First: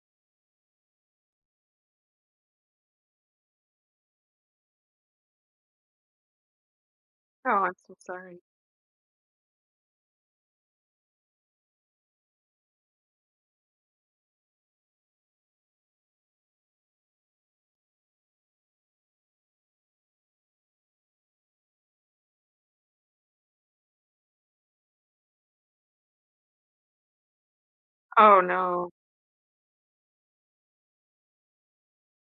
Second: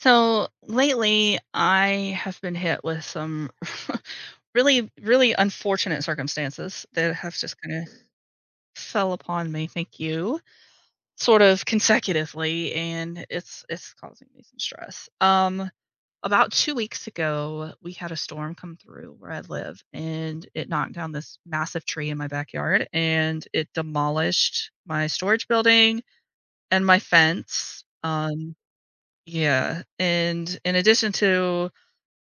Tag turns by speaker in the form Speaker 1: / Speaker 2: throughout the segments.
Speaker 1: So lately, I have been hit with some really, really unfortunate circumstances that have
Speaker 2: Oh,
Speaker 1: just
Speaker 2: I'm
Speaker 1: kind of
Speaker 2: so sorry.
Speaker 1: fell upon me. Thank you, sort of consecutively, and it's causing me some stress. About 2 weeks ago, we had a storm come through where I live, and it knocked down this massive tree in my backyard, and it demolished my storage building and my fence.
Speaker 2: Oh, no.
Speaker 1: Yeah, and in addition to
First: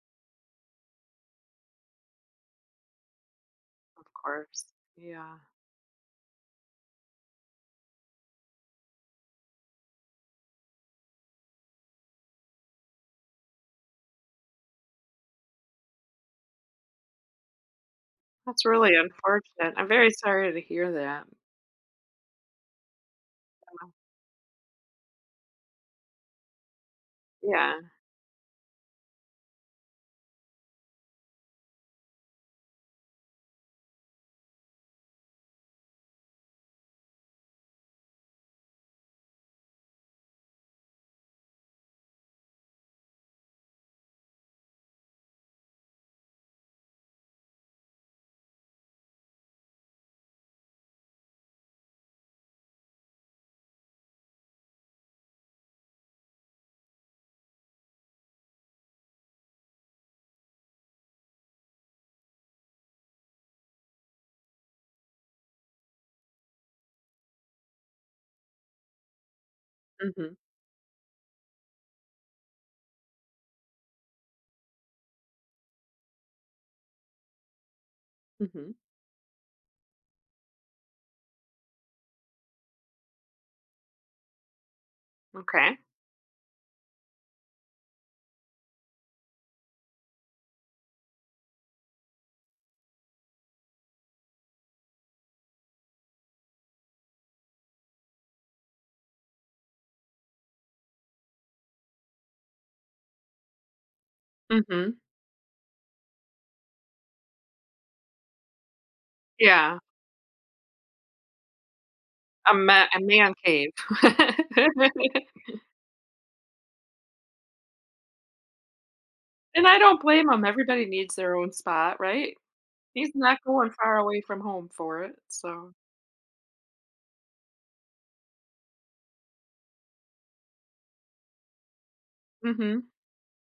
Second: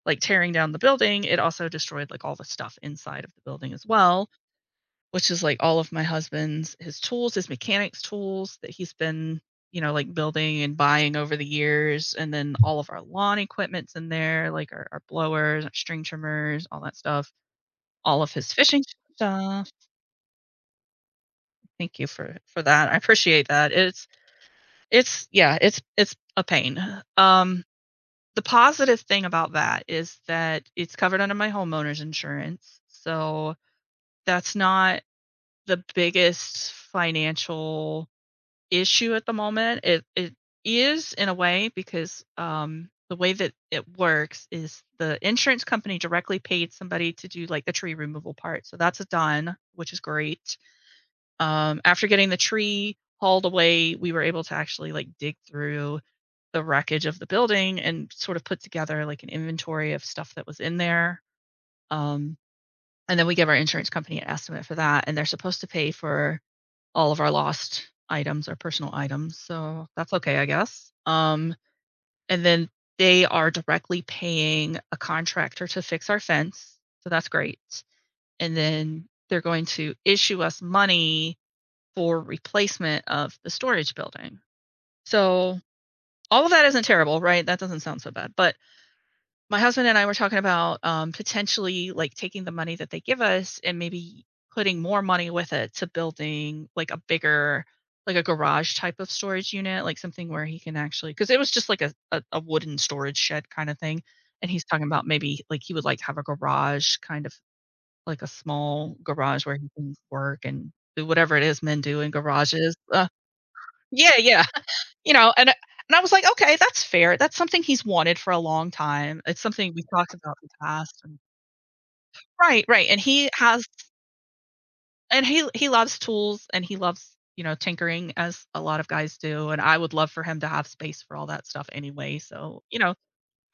Speaker 1: like tearing down the building, it also destroyed like all the stuff inside of the building as
Speaker 2: Of
Speaker 1: well,
Speaker 2: course.
Speaker 1: which
Speaker 2: Yeah.
Speaker 1: is like all of my husband's his tools, his mechanics tools that he's been, you know, like building and buying over the years. And then all of our lawn equipment's in there, like our blowers, our string trimmers, all that stuff. All of his
Speaker 2: That's
Speaker 1: fishing
Speaker 2: really
Speaker 1: stuff.
Speaker 2: unfortunate. I'm very sorry to hear that.
Speaker 1: Thank you for that. I appreciate that.
Speaker 2: Uh,
Speaker 1: It's yeah, it's a pain. Um
Speaker 2: Yeah.
Speaker 1: the positive thing about that is that it's covered under my homeowner's insurance. So that's not the biggest financial issue at the moment. It is in a way because, the way that it works is the insurance company directly paid somebody to do, like, the tree removal part, so that's done, which is great. After getting the tree hauled away, we were able to actually, like, dig through the wreckage of the building and sort of put together, like, an inventory of stuff that was in there. Um, and then we give our insurance company an estimate for that, and they're supposed to pay for all of our lost items, our personal items. So that's
Speaker 2: Mhm.
Speaker 1: okay, I guess. And then they are directly paying a contractor to fix our fence. So that's great. And
Speaker 2: Mhm.
Speaker 1: then they're going to issue us money for replacement of the storage building. So
Speaker 2: Okay.
Speaker 1: all of that isn't terrible, right? That doesn't sound so bad. But my husband and I were talking about potentially like taking the money that they give us and maybe putting more money with it to building like a bigger, like a garage type of storage unit, like something where he can actually, because it was just like a wooden storage shed kind of thing. And he's talking
Speaker 2: Mhm.
Speaker 1: about maybe like he would like to have a garage kind of like a small garage where he
Speaker 2: Yeah.
Speaker 1: can work and do whatever it is men do in
Speaker 2: A
Speaker 1: garages.
Speaker 2: ma a man cave.
Speaker 1: Yeah, yeah. You know, and I was like, "Okay, that's fair. That's something he's wanted for a long time. It's
Speaker 2: And
Speaker 1: something
Speaker 2: I
Speaker 1: we
Speaker 2: don't
Speaker 1: talked
Speaker 2: blame
Speaker 1: about
Speaker 2: him.
Speaker 1: in the
Speaker 2: Everybody
Speaker 1: past."
Speaker 2: needs
Speaker 1: And
Speaker 2: their own spot, right?
Speaker 1: right, right, and
Speaker 2: He's
Speaker 1: he
Speaker 2: not
Speaker 1: has
Speaker 2: going far away from home for it,
Speaker 1: and he
Speaker 2: so.
Speaker 1: loves tools and he loves, you know, tinkering as a lot of guys do, and I would love for him to have space for all that stuff anyway, so, you
Speaker 2: Mhm.
Speaker 1: know,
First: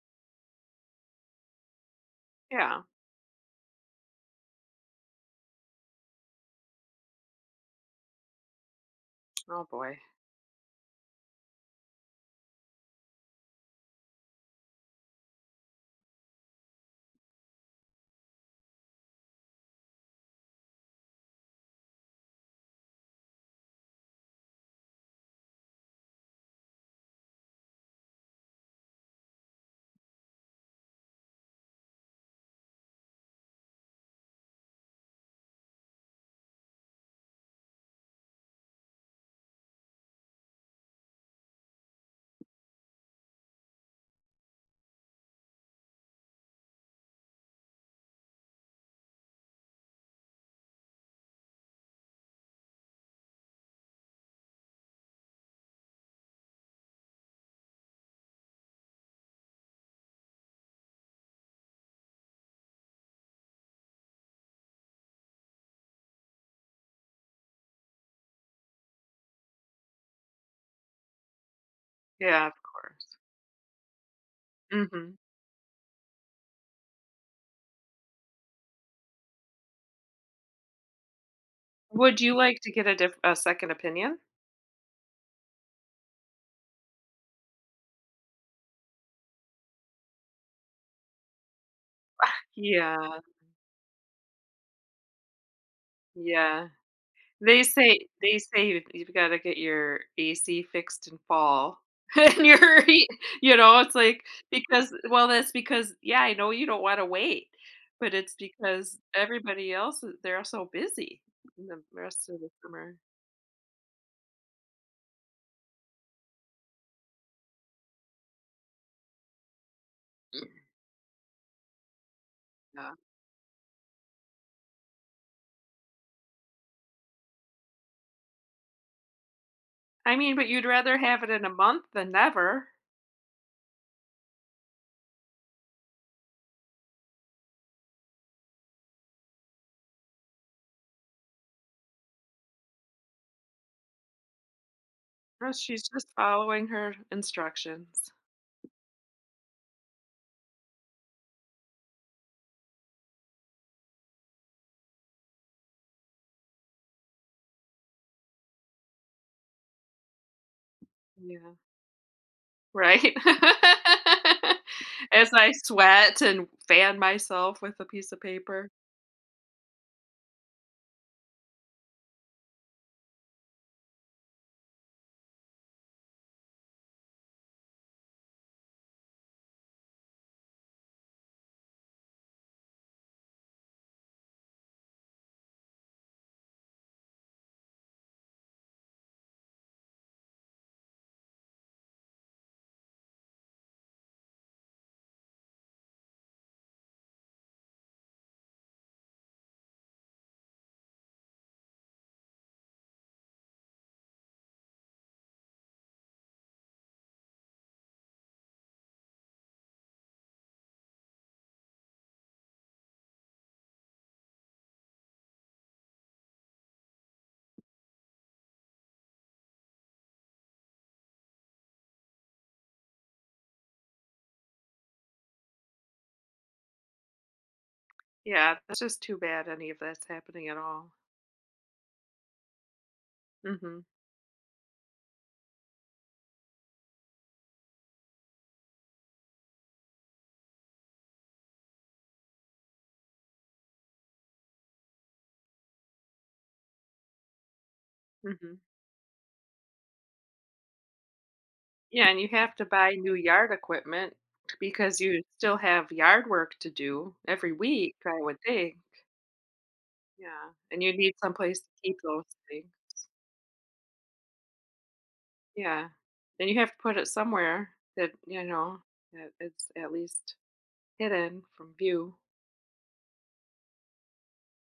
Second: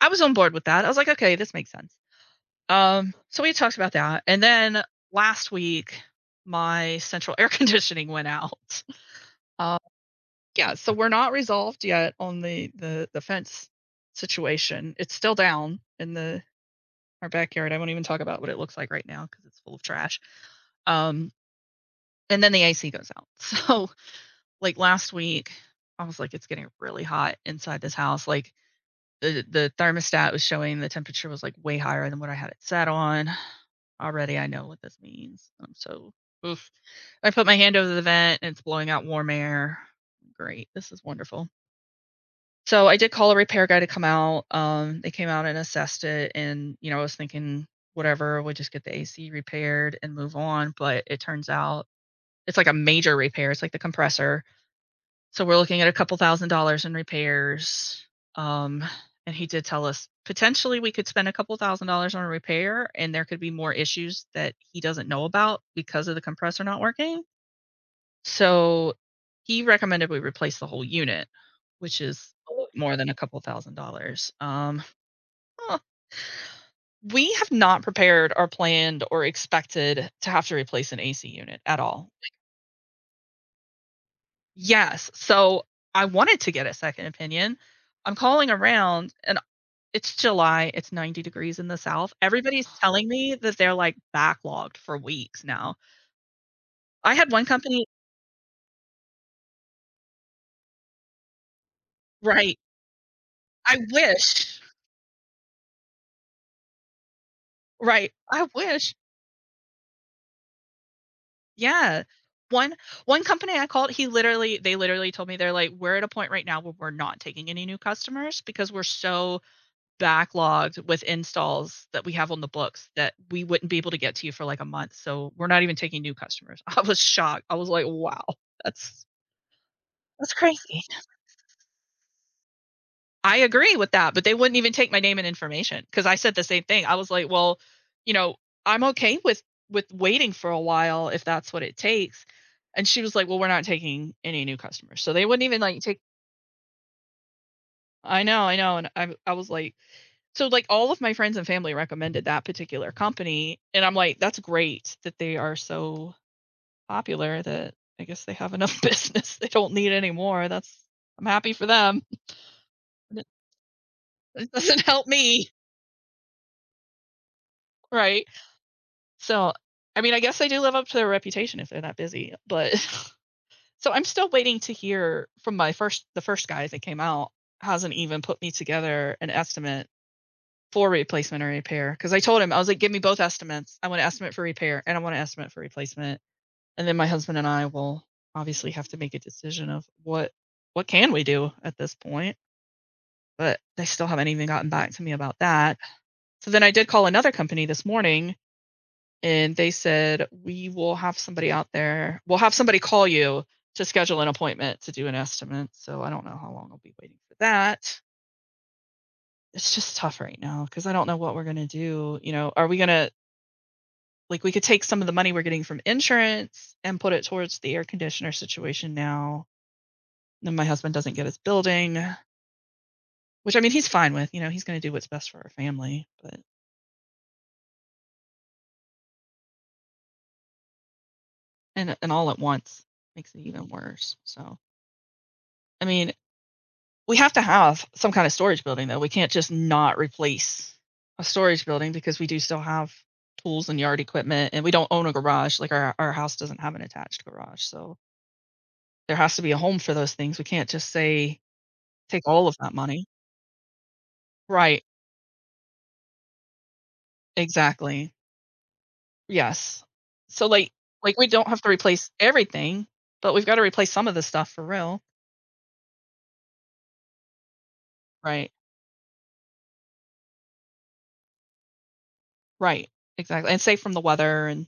Speaker 1: I was on board with that. I was like, "Okay, this makes sense."
Speaker 2: Yeah.
Speaker 1: So we talked about that, and then last week, my central air conditioning went out.
Speaker 2: Oh, boy.
Speaker 1: Yeah, so we're not resolved yet on the fence situation. It's still down in the our backyard. I won't even talk about what it looks like right now because it's full of trash. Um, and then the AC goes out. So like last week, I was like, it's getting really hot inside this house. Like the thermostat was showing the temperature was like way higher than what I had it set on. Already, I know what this means. I'm so oof. I put my hand over the vent and it's blowing out warm air. Great, this is wonderful. So I did call a repair guy to come out. They came out and assessed it, and you know, I was thinking whatever, we'll just get the AC repaired and move on. But it turns out it's like a major repair. It's like the compressor. So we're looking at a couple thousand dollars in repairs. Um, and he did tell us potentially we could spend a couple thousand dollars on a repair, and there could be more issues that he doesn't know about because of the compressor not working. So, he recommended we replace the whole unit, which is
Speaker 2: Yeah,
Speaker 1: a
Speaker 2: of
Speaker 1: Lot more than a
Speaker 2: course.
Speaker 1: couple thousand dollars.
Speaker 2: Mhm.
Speaker 1: Huh, we have not prepared or planned or expected to have to replace an AC unit at all.
Speaker 2: Would you like to get a second opinion?
Speaker 1: Yes, so I wanted to get a second opinion. I'm calling around and it's July, it's 90 degrees in the South. Everybody's telling
Speaker 2: Yeah.
Speaker 1: me that they're, like, backlogged for weeks now.
Speaker 2: Yeah.
Speaker 1: I had one
Speaker 2: They
Speaker 1: company
Speaker 2: say they say you've gotta get your AC fixed in fall. And
Speaker 1: right,
Speaker 2: you're e you
Speaker 1: I
Speaker 2: know, it's like
Speaker 1: wish.
Speaker 2: because well, that's because yeah, I know you don't wanna wait,
Speaker 1: Right,
Speaker 2: but it's
Speaker 1: I wish.
Speaker 2: because everybody else is, they're so busy in the
Speaker 1: Yeah.
Speaker 2: rest of the
Speaker 1: One
Speaker 2: summer.
Speaker 1: One company I called, he literally they literally told me they're like, "We're at a point right now where we're not taking any new customers because we're so backlogged with installs that we have on the books
Speaker 2: Yeah.
Speaker 1: that we wouldn't be able to get to you for like a month. So we're not even taking new customers." I was shocked. I was like, "Wow, that's
Speaker 2: I
Speaker 1: that's
Speaker 2: mean, but you'd
Speaker 1: crazy."
Speaker 2: rather have it in a month than never.
Speaker 1: I agree with that, but they wouldn't even take my name and information because I said the same thing. I was like, well, you know, I'm okay with waiting for a while if that's what it takes. And she was like, well, we're not taking any new customers. So they wouldn't
Speaker 2: No,
Speaker 1: even like
Speaker 2: she's
Speaker 1: take
Speaker 2: just following her instructions.
Speaker 1: I know, I know. And I was like, so like all of my friends and family recommended that particular company and I'm like, that's great that they are so popular that I guess they have enough business. They don't need any more. That's I'm happy
Speaker 2: Yeah.
Speaker 1: for them.
Speaker 2: Right?
Speaker 1: It doesn't help
Speaker 2: As
Speaker 1: me,
Speaker 2: I sweat and fan myself with a piece of
Speaker 1: right?
Speaker 2: paper.
Speaker 1: So, I mean, I guess they do live up to their reputation if they're that busy, but so I'm still waiting to hear from my first the first guy that came out hasn't even put me together an estimate for replacement or repair because I told him I was like, give me both estimates. I want an estimate for repair and I want an estimate for replacement, and then my husband and I will obviously have to make a decision of what can we do at this point. But they still haven't even gotten back to me about that. So then I did call another company this morning and they said we'll have somebody call you to schedule an appointment to do an estimate, so I don't know how long I'll be waiting for that. It's just tough right now because I don't know what we're going to do. You know, are we going to like we could take some of the money we're getting from insurance and put it towards the air conditioner situation now, then my husband doesn't get his building, which I mean he's fine with, you know, he's going to do what's best for our family, but
Speaker 2: Yeah, that's just too bad any of that's happening at all.
Speaker 1: and all at once makes it even
Speaker 2: Mhm,
Speaker 1: worse. So I mean we have to have some kind of storage building, though. We can't just not replace a storage building because we do still have tools and yard equipment, and we don't own a garage. Like our house doesn't have an attached garage, so
Speaker 2: mhm.
Speaker 1: there has to be a home for those things. We can't just say
Speaker 2: Yeah, and
Speaker 1: take
Speaker 2: you
Speaker 1: all
Speaker 2: have
Speaker 1: of
Speaker 2: to
Speaker 1: that
Speaker 2: buy
Speaker 1: money.
Speaker 2: new yard equipment
Speaker 1: Right,
Speaker 2: because you still have yard work to do every week,
Speaker 1: exactly.
Speaker 2: I would think.
Speaker 1: Yes. So
Speaker 2: Yeah,
Speaker 1: like
Speaker 2: and you need
Speaker 1: we don't
Speaker 2: someplace
Speaker 1: have
Speaker 2: to
Speaker 1: to
Speaker 2: keep
Speaker 1: replace
Speaker 2: those
Speaker 1: everything,
Speaker 2: things.
Speaker 1: but we've got to replace some of the stuff for real.
Speaker 2: Yeah, and you have to put it somewhere that, you
Speaker 1: Right,
Speaker 2: know, that it's at least hidden from view.
Speaker 1: right, exactly, and safe from the weather and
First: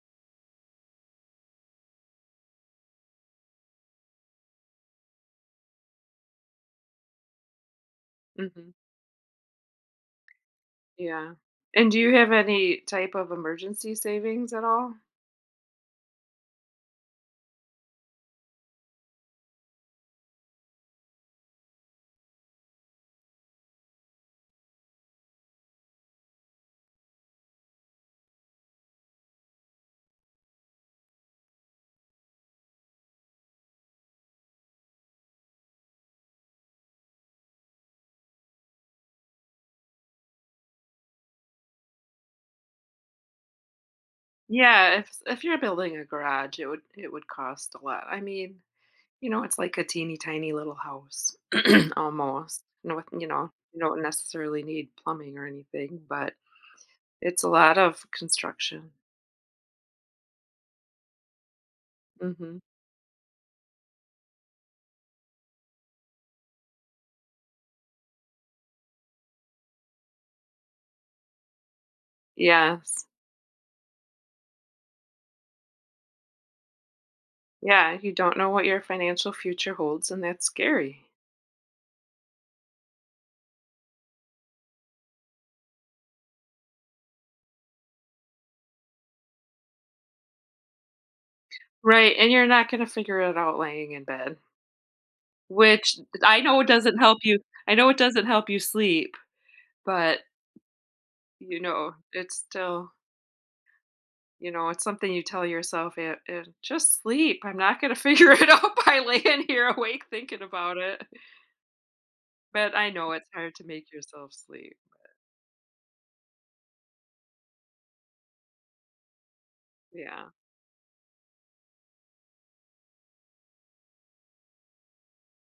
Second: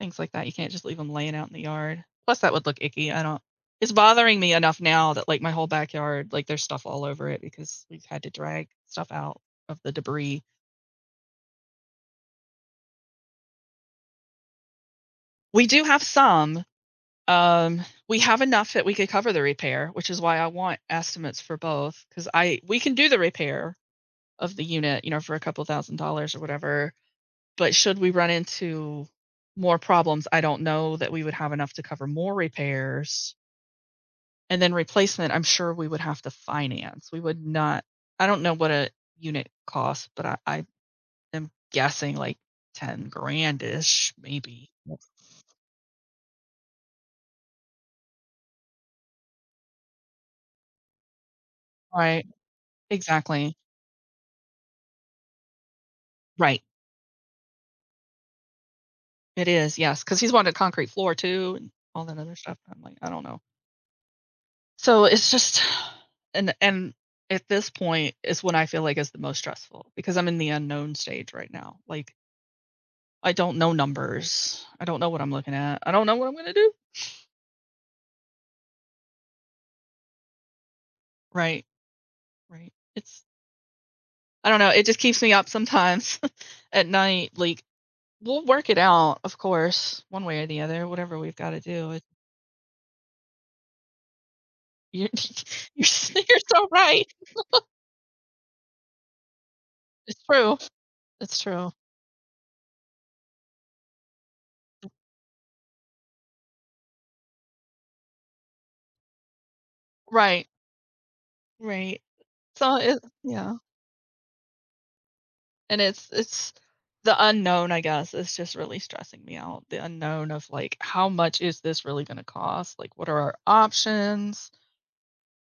Speaker 1: things like that, you can't just leave them laying out in the yard. Plus, that would look icky, I don't it's bothering me enough now that, like, my whole backyard, like, there's stuff all over it because we've had to drag
Speaker 2: Mhm,
Speaker 1: stuff out of the debris.
Speaker 2: yeah. And do you have any type of emergency savings at all?
Speaker 1: We do have some, we have enough that we could cover the repair, which is why I want estimates for both. Because I We can do the repair of the unit, you know, for a couple thousand dollars or whatever, but should we run into more problems, I don't know that we would have enough to cover more repairs. And then replacement, I'm sure we would have to finance. We would not, I don't know what a unit costs, but I am guessing like 10 grandish, maybe.
Speaker 2: Yeah,
Speaker 1: Yep.
Speaker 2: if you're building a garage, it would cost a lot. I mean, you know, it's like a teeny tiny little house
Speaker 1: Right.
Speaker 2: almost. And with, you know,
Speaker 1: Exactly.
Speaker 2: you don't necessarily need plumbing or anything, but
Speaker 1: Right.
Speaker 2: it's a lot of construction.
Speaker 1: It is. Yes. Cause he's wanted concrete floor too and all that other stuff.
Speaker 2: Mhm.
Speaker 1: I'm like, I don't know. So it's just, and at this point is when I feel like is the most stressful because I'm in the unknown stage right now. Like
Speaker 2: Yes.
Speaker 1: I don't know numbers. I don't know what I'm looking at. I don't know what I'm going to do.
Speaker 2: Yeah, you don't know what your financial future holds and that's scary.
Speaker 1: Right. Right. It's, I don't know. It just keeps me up sometimes at night. Like we'll work it out, of course, one way or the other, whatever we've got to do. It,
Speaker 2: Right, and you're not going to figure it out laying in bed,
Speaker 1: you're,
Speaker 2: which
Speaker 1: you're
Speaker 2: I know it
Speaker 1: so
Speaker 2: doesn't
Speaker 1: right.
Speaker 2: help you I know it doesn't help you sleep, but
Speaker 1: It's true. It's
Speaker 2: you
Speaker 1: true.
Speaker 2: know, it's still. You know, it's something you tell yourself, "It just sleep, I'm not gonna figure it out by laying here awake thinking
Speaker 1: Right.
Speaker 2: about it."
Speaker 1: Right.
Speaker 2: But
Speaker 1: So
Speaker 2: I
Speaker 1: it,
Speaker 2: know it's
Speaker 1: yeah,
Speaker 2: hard to make yourself sleep.
Speaker 1: and it's the unknown. I guess is just really stressing me out. The
Speaker 2: Yeah.
Speaker 1: unknown of like how much is this really going to cost? Like what are our options?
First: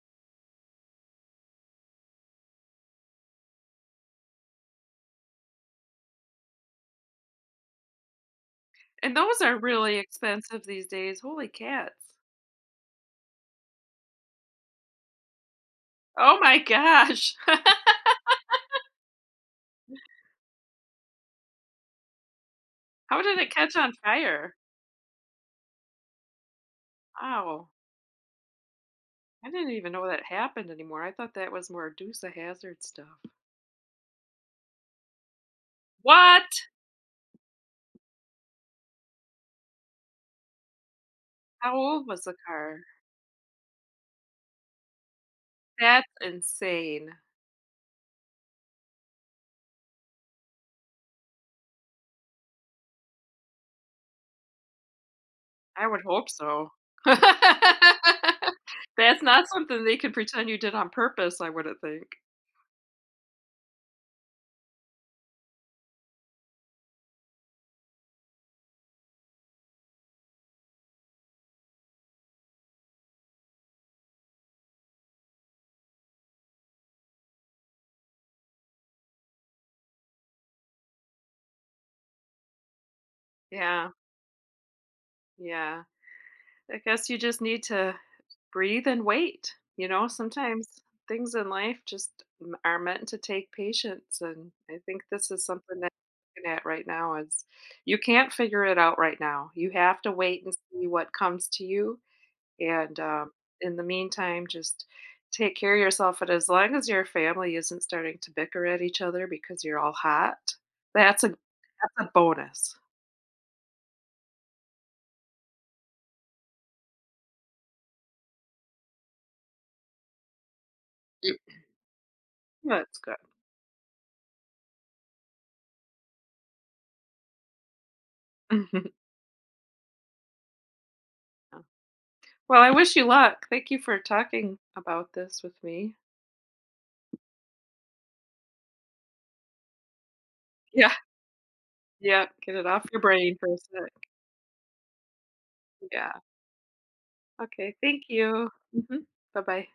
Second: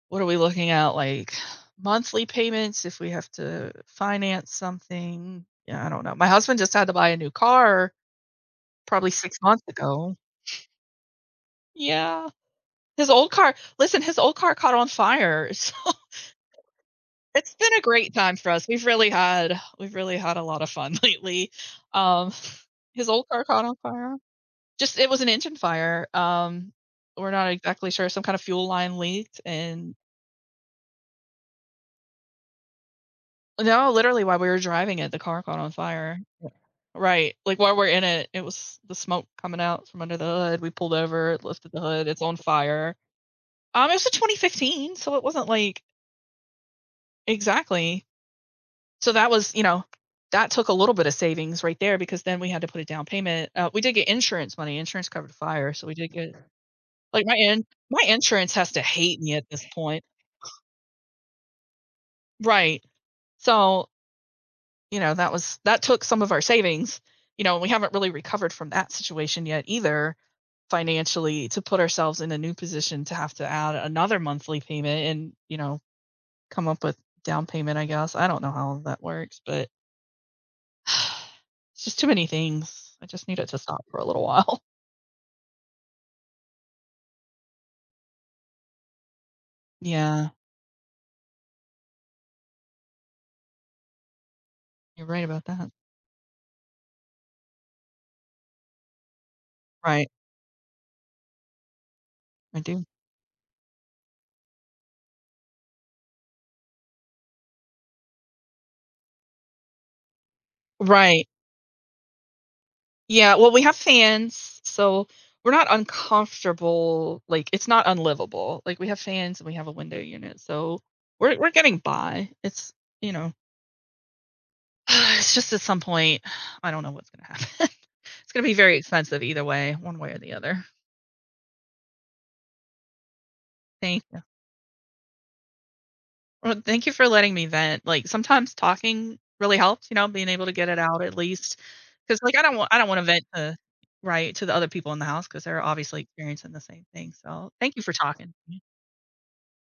Speaker 1: What are we looking at, like, monthly payments if we have to finance something? Yeah, I don't know. My husband just had to buy a new car probably
Speaker 2: And
Speaker 1: 6
Speaker 2: those are
Speaker 1: months
Speaker 2: really
Speaker 1: ago.
Speaker 2: expensive these days. Holy cats.
Speaker 1: Yeah. His old car listen, his old car caught on fire, so
Speaker 2: Oh my gosh.
Speaker 1: it's been a great time for us. We've really had a lot of fun lately. Um, his
Speaker 2: How
Speaker 1: old
Speaker 2: did
Speaker 1: car
Speaker 2: it
Speaker 1: caught on
Speaker 2: catch on
Speaker 1: fire.
Speaker 2: fire?
Speaker 1: Just it was an engine fire. We're not
Speaker 2: Wow.
Speaker 1: exactly sure, some kind of fuel line leaked,
Speaker 2: I didn't even
Speaker 1: and
Speaker 2: know that happened anymore. I thought that was more Dukes of Hazzard stuff.
Speaker 1: no, literally while we were driving it, the car caught on fire. Yeah.
Speaker 2: What?
Speaker 1: Right, like, while we're in it, it was the smoke coming out from under the hood, we pulled over, it lifted
Speaker 2: How
Speaker 1: the
Speaker 2: old
Speaker 1: hood, it's
Speaker 2: was
Speaker 1: on
Speaker 2: the car?
Speaker 1: fire. It was a 2015, so it wasn't, like
Speaker 2: That's insane.
Speaker 1: exactly. So that was you know, that took a little bit of savings right there because then we had to put a down payment, we did get insurance money, insurance covered the fire, so
Speaker 2: I
Speaker 1: we
Speaker 2: would
Speaker 1: did
Speaker 2: hope
Speaker 1: get
Speaker 2: so. That's
Speaker 1: like, my insurance has to hate me at
Speaker 2: not
Speaker 1: this
Speaker 2: something they
Speaker 1: point.
Speaker 2: could pretend you did on purpose, I wouldn't think.
Speaker 1: Right. So, you know that was that took some of our savings, you know, and we haven't really recovered from that situation yet either financially to put ourselves in a new position to have to add another monthly payment, and you know, come up with down payment. I guess I don't know how that works, but it's just too many things. I just need it to stop
Speaker 2: Yeah,
Speaker 1: for a little while.
Speaker 2: yeah. I guess you just need to breathe and wait. You know,
Speaker 1: Yeah,
Speaker 2: sometimes things in life just are meant to take patience. And I think
Speaker 1: you're right
Speaker 2: this
Speaker 1: about
Speaker 2: is
Speaker 1: that.
Speaker 2: something that I'm looking at right now is you can't figure it out right now. You have
Speaker 1: Right.
Speaker 2: to wait and see what comes to you.
Speaker 1: I do.
Speaker 2: And in the meantime, just take care of yourself. And as long as your family isn't starting to bicker at each other because you're all hot,
Speaker 1: Right.
Speaker 2: that's a bonus.
Speaker 1: Yeah, well, we have fans, so we're not uncomfortable, like, it's not unlivable. Like, we have fans and we have a window unit, so
Speaker 2: Mm.
Speaker 1: we're getting by. It's,
Speaker 2: That's
Speaker 1: you
Speaker 2: good.
Speaker 1: know, it's just at some point, I don't know what's gonna happen. It's gonna be very expensive either way, one way or the other.
Speaker 2: Yeah. Well, I wish you luck. Thank you for
Speaker 1: Thank you.
Speaker 2: talking about this with me.
Speaker 1: Well, thank you for letting me vent. Like, sometimes talking really helps, you know, being able to get it
Speaker 2: Yeah,
Speaker 1: out at least, because
Speaker 2: yeah.
Speaker 1: like,
Speaker 2: Get it
Speaker 1: I
Speaker 2: off
Speaker 1: don't
Speaker 2: your
Speaker 1: wanna vent
Speaker 2: brain for
Speaker 1: to
Speaker 2: a sec.
Speaker 1: right, to the other people in the house because 'cause they're obviously
Speaker 2: Yeah.
Speaker 1: experiencing the same thing, so thank
Speaker 2: Okay.
Speaker 1: you for
Speaker 2: Thank
Speaker 1: talking
Speaker 2: you. Hmm. Bye bye.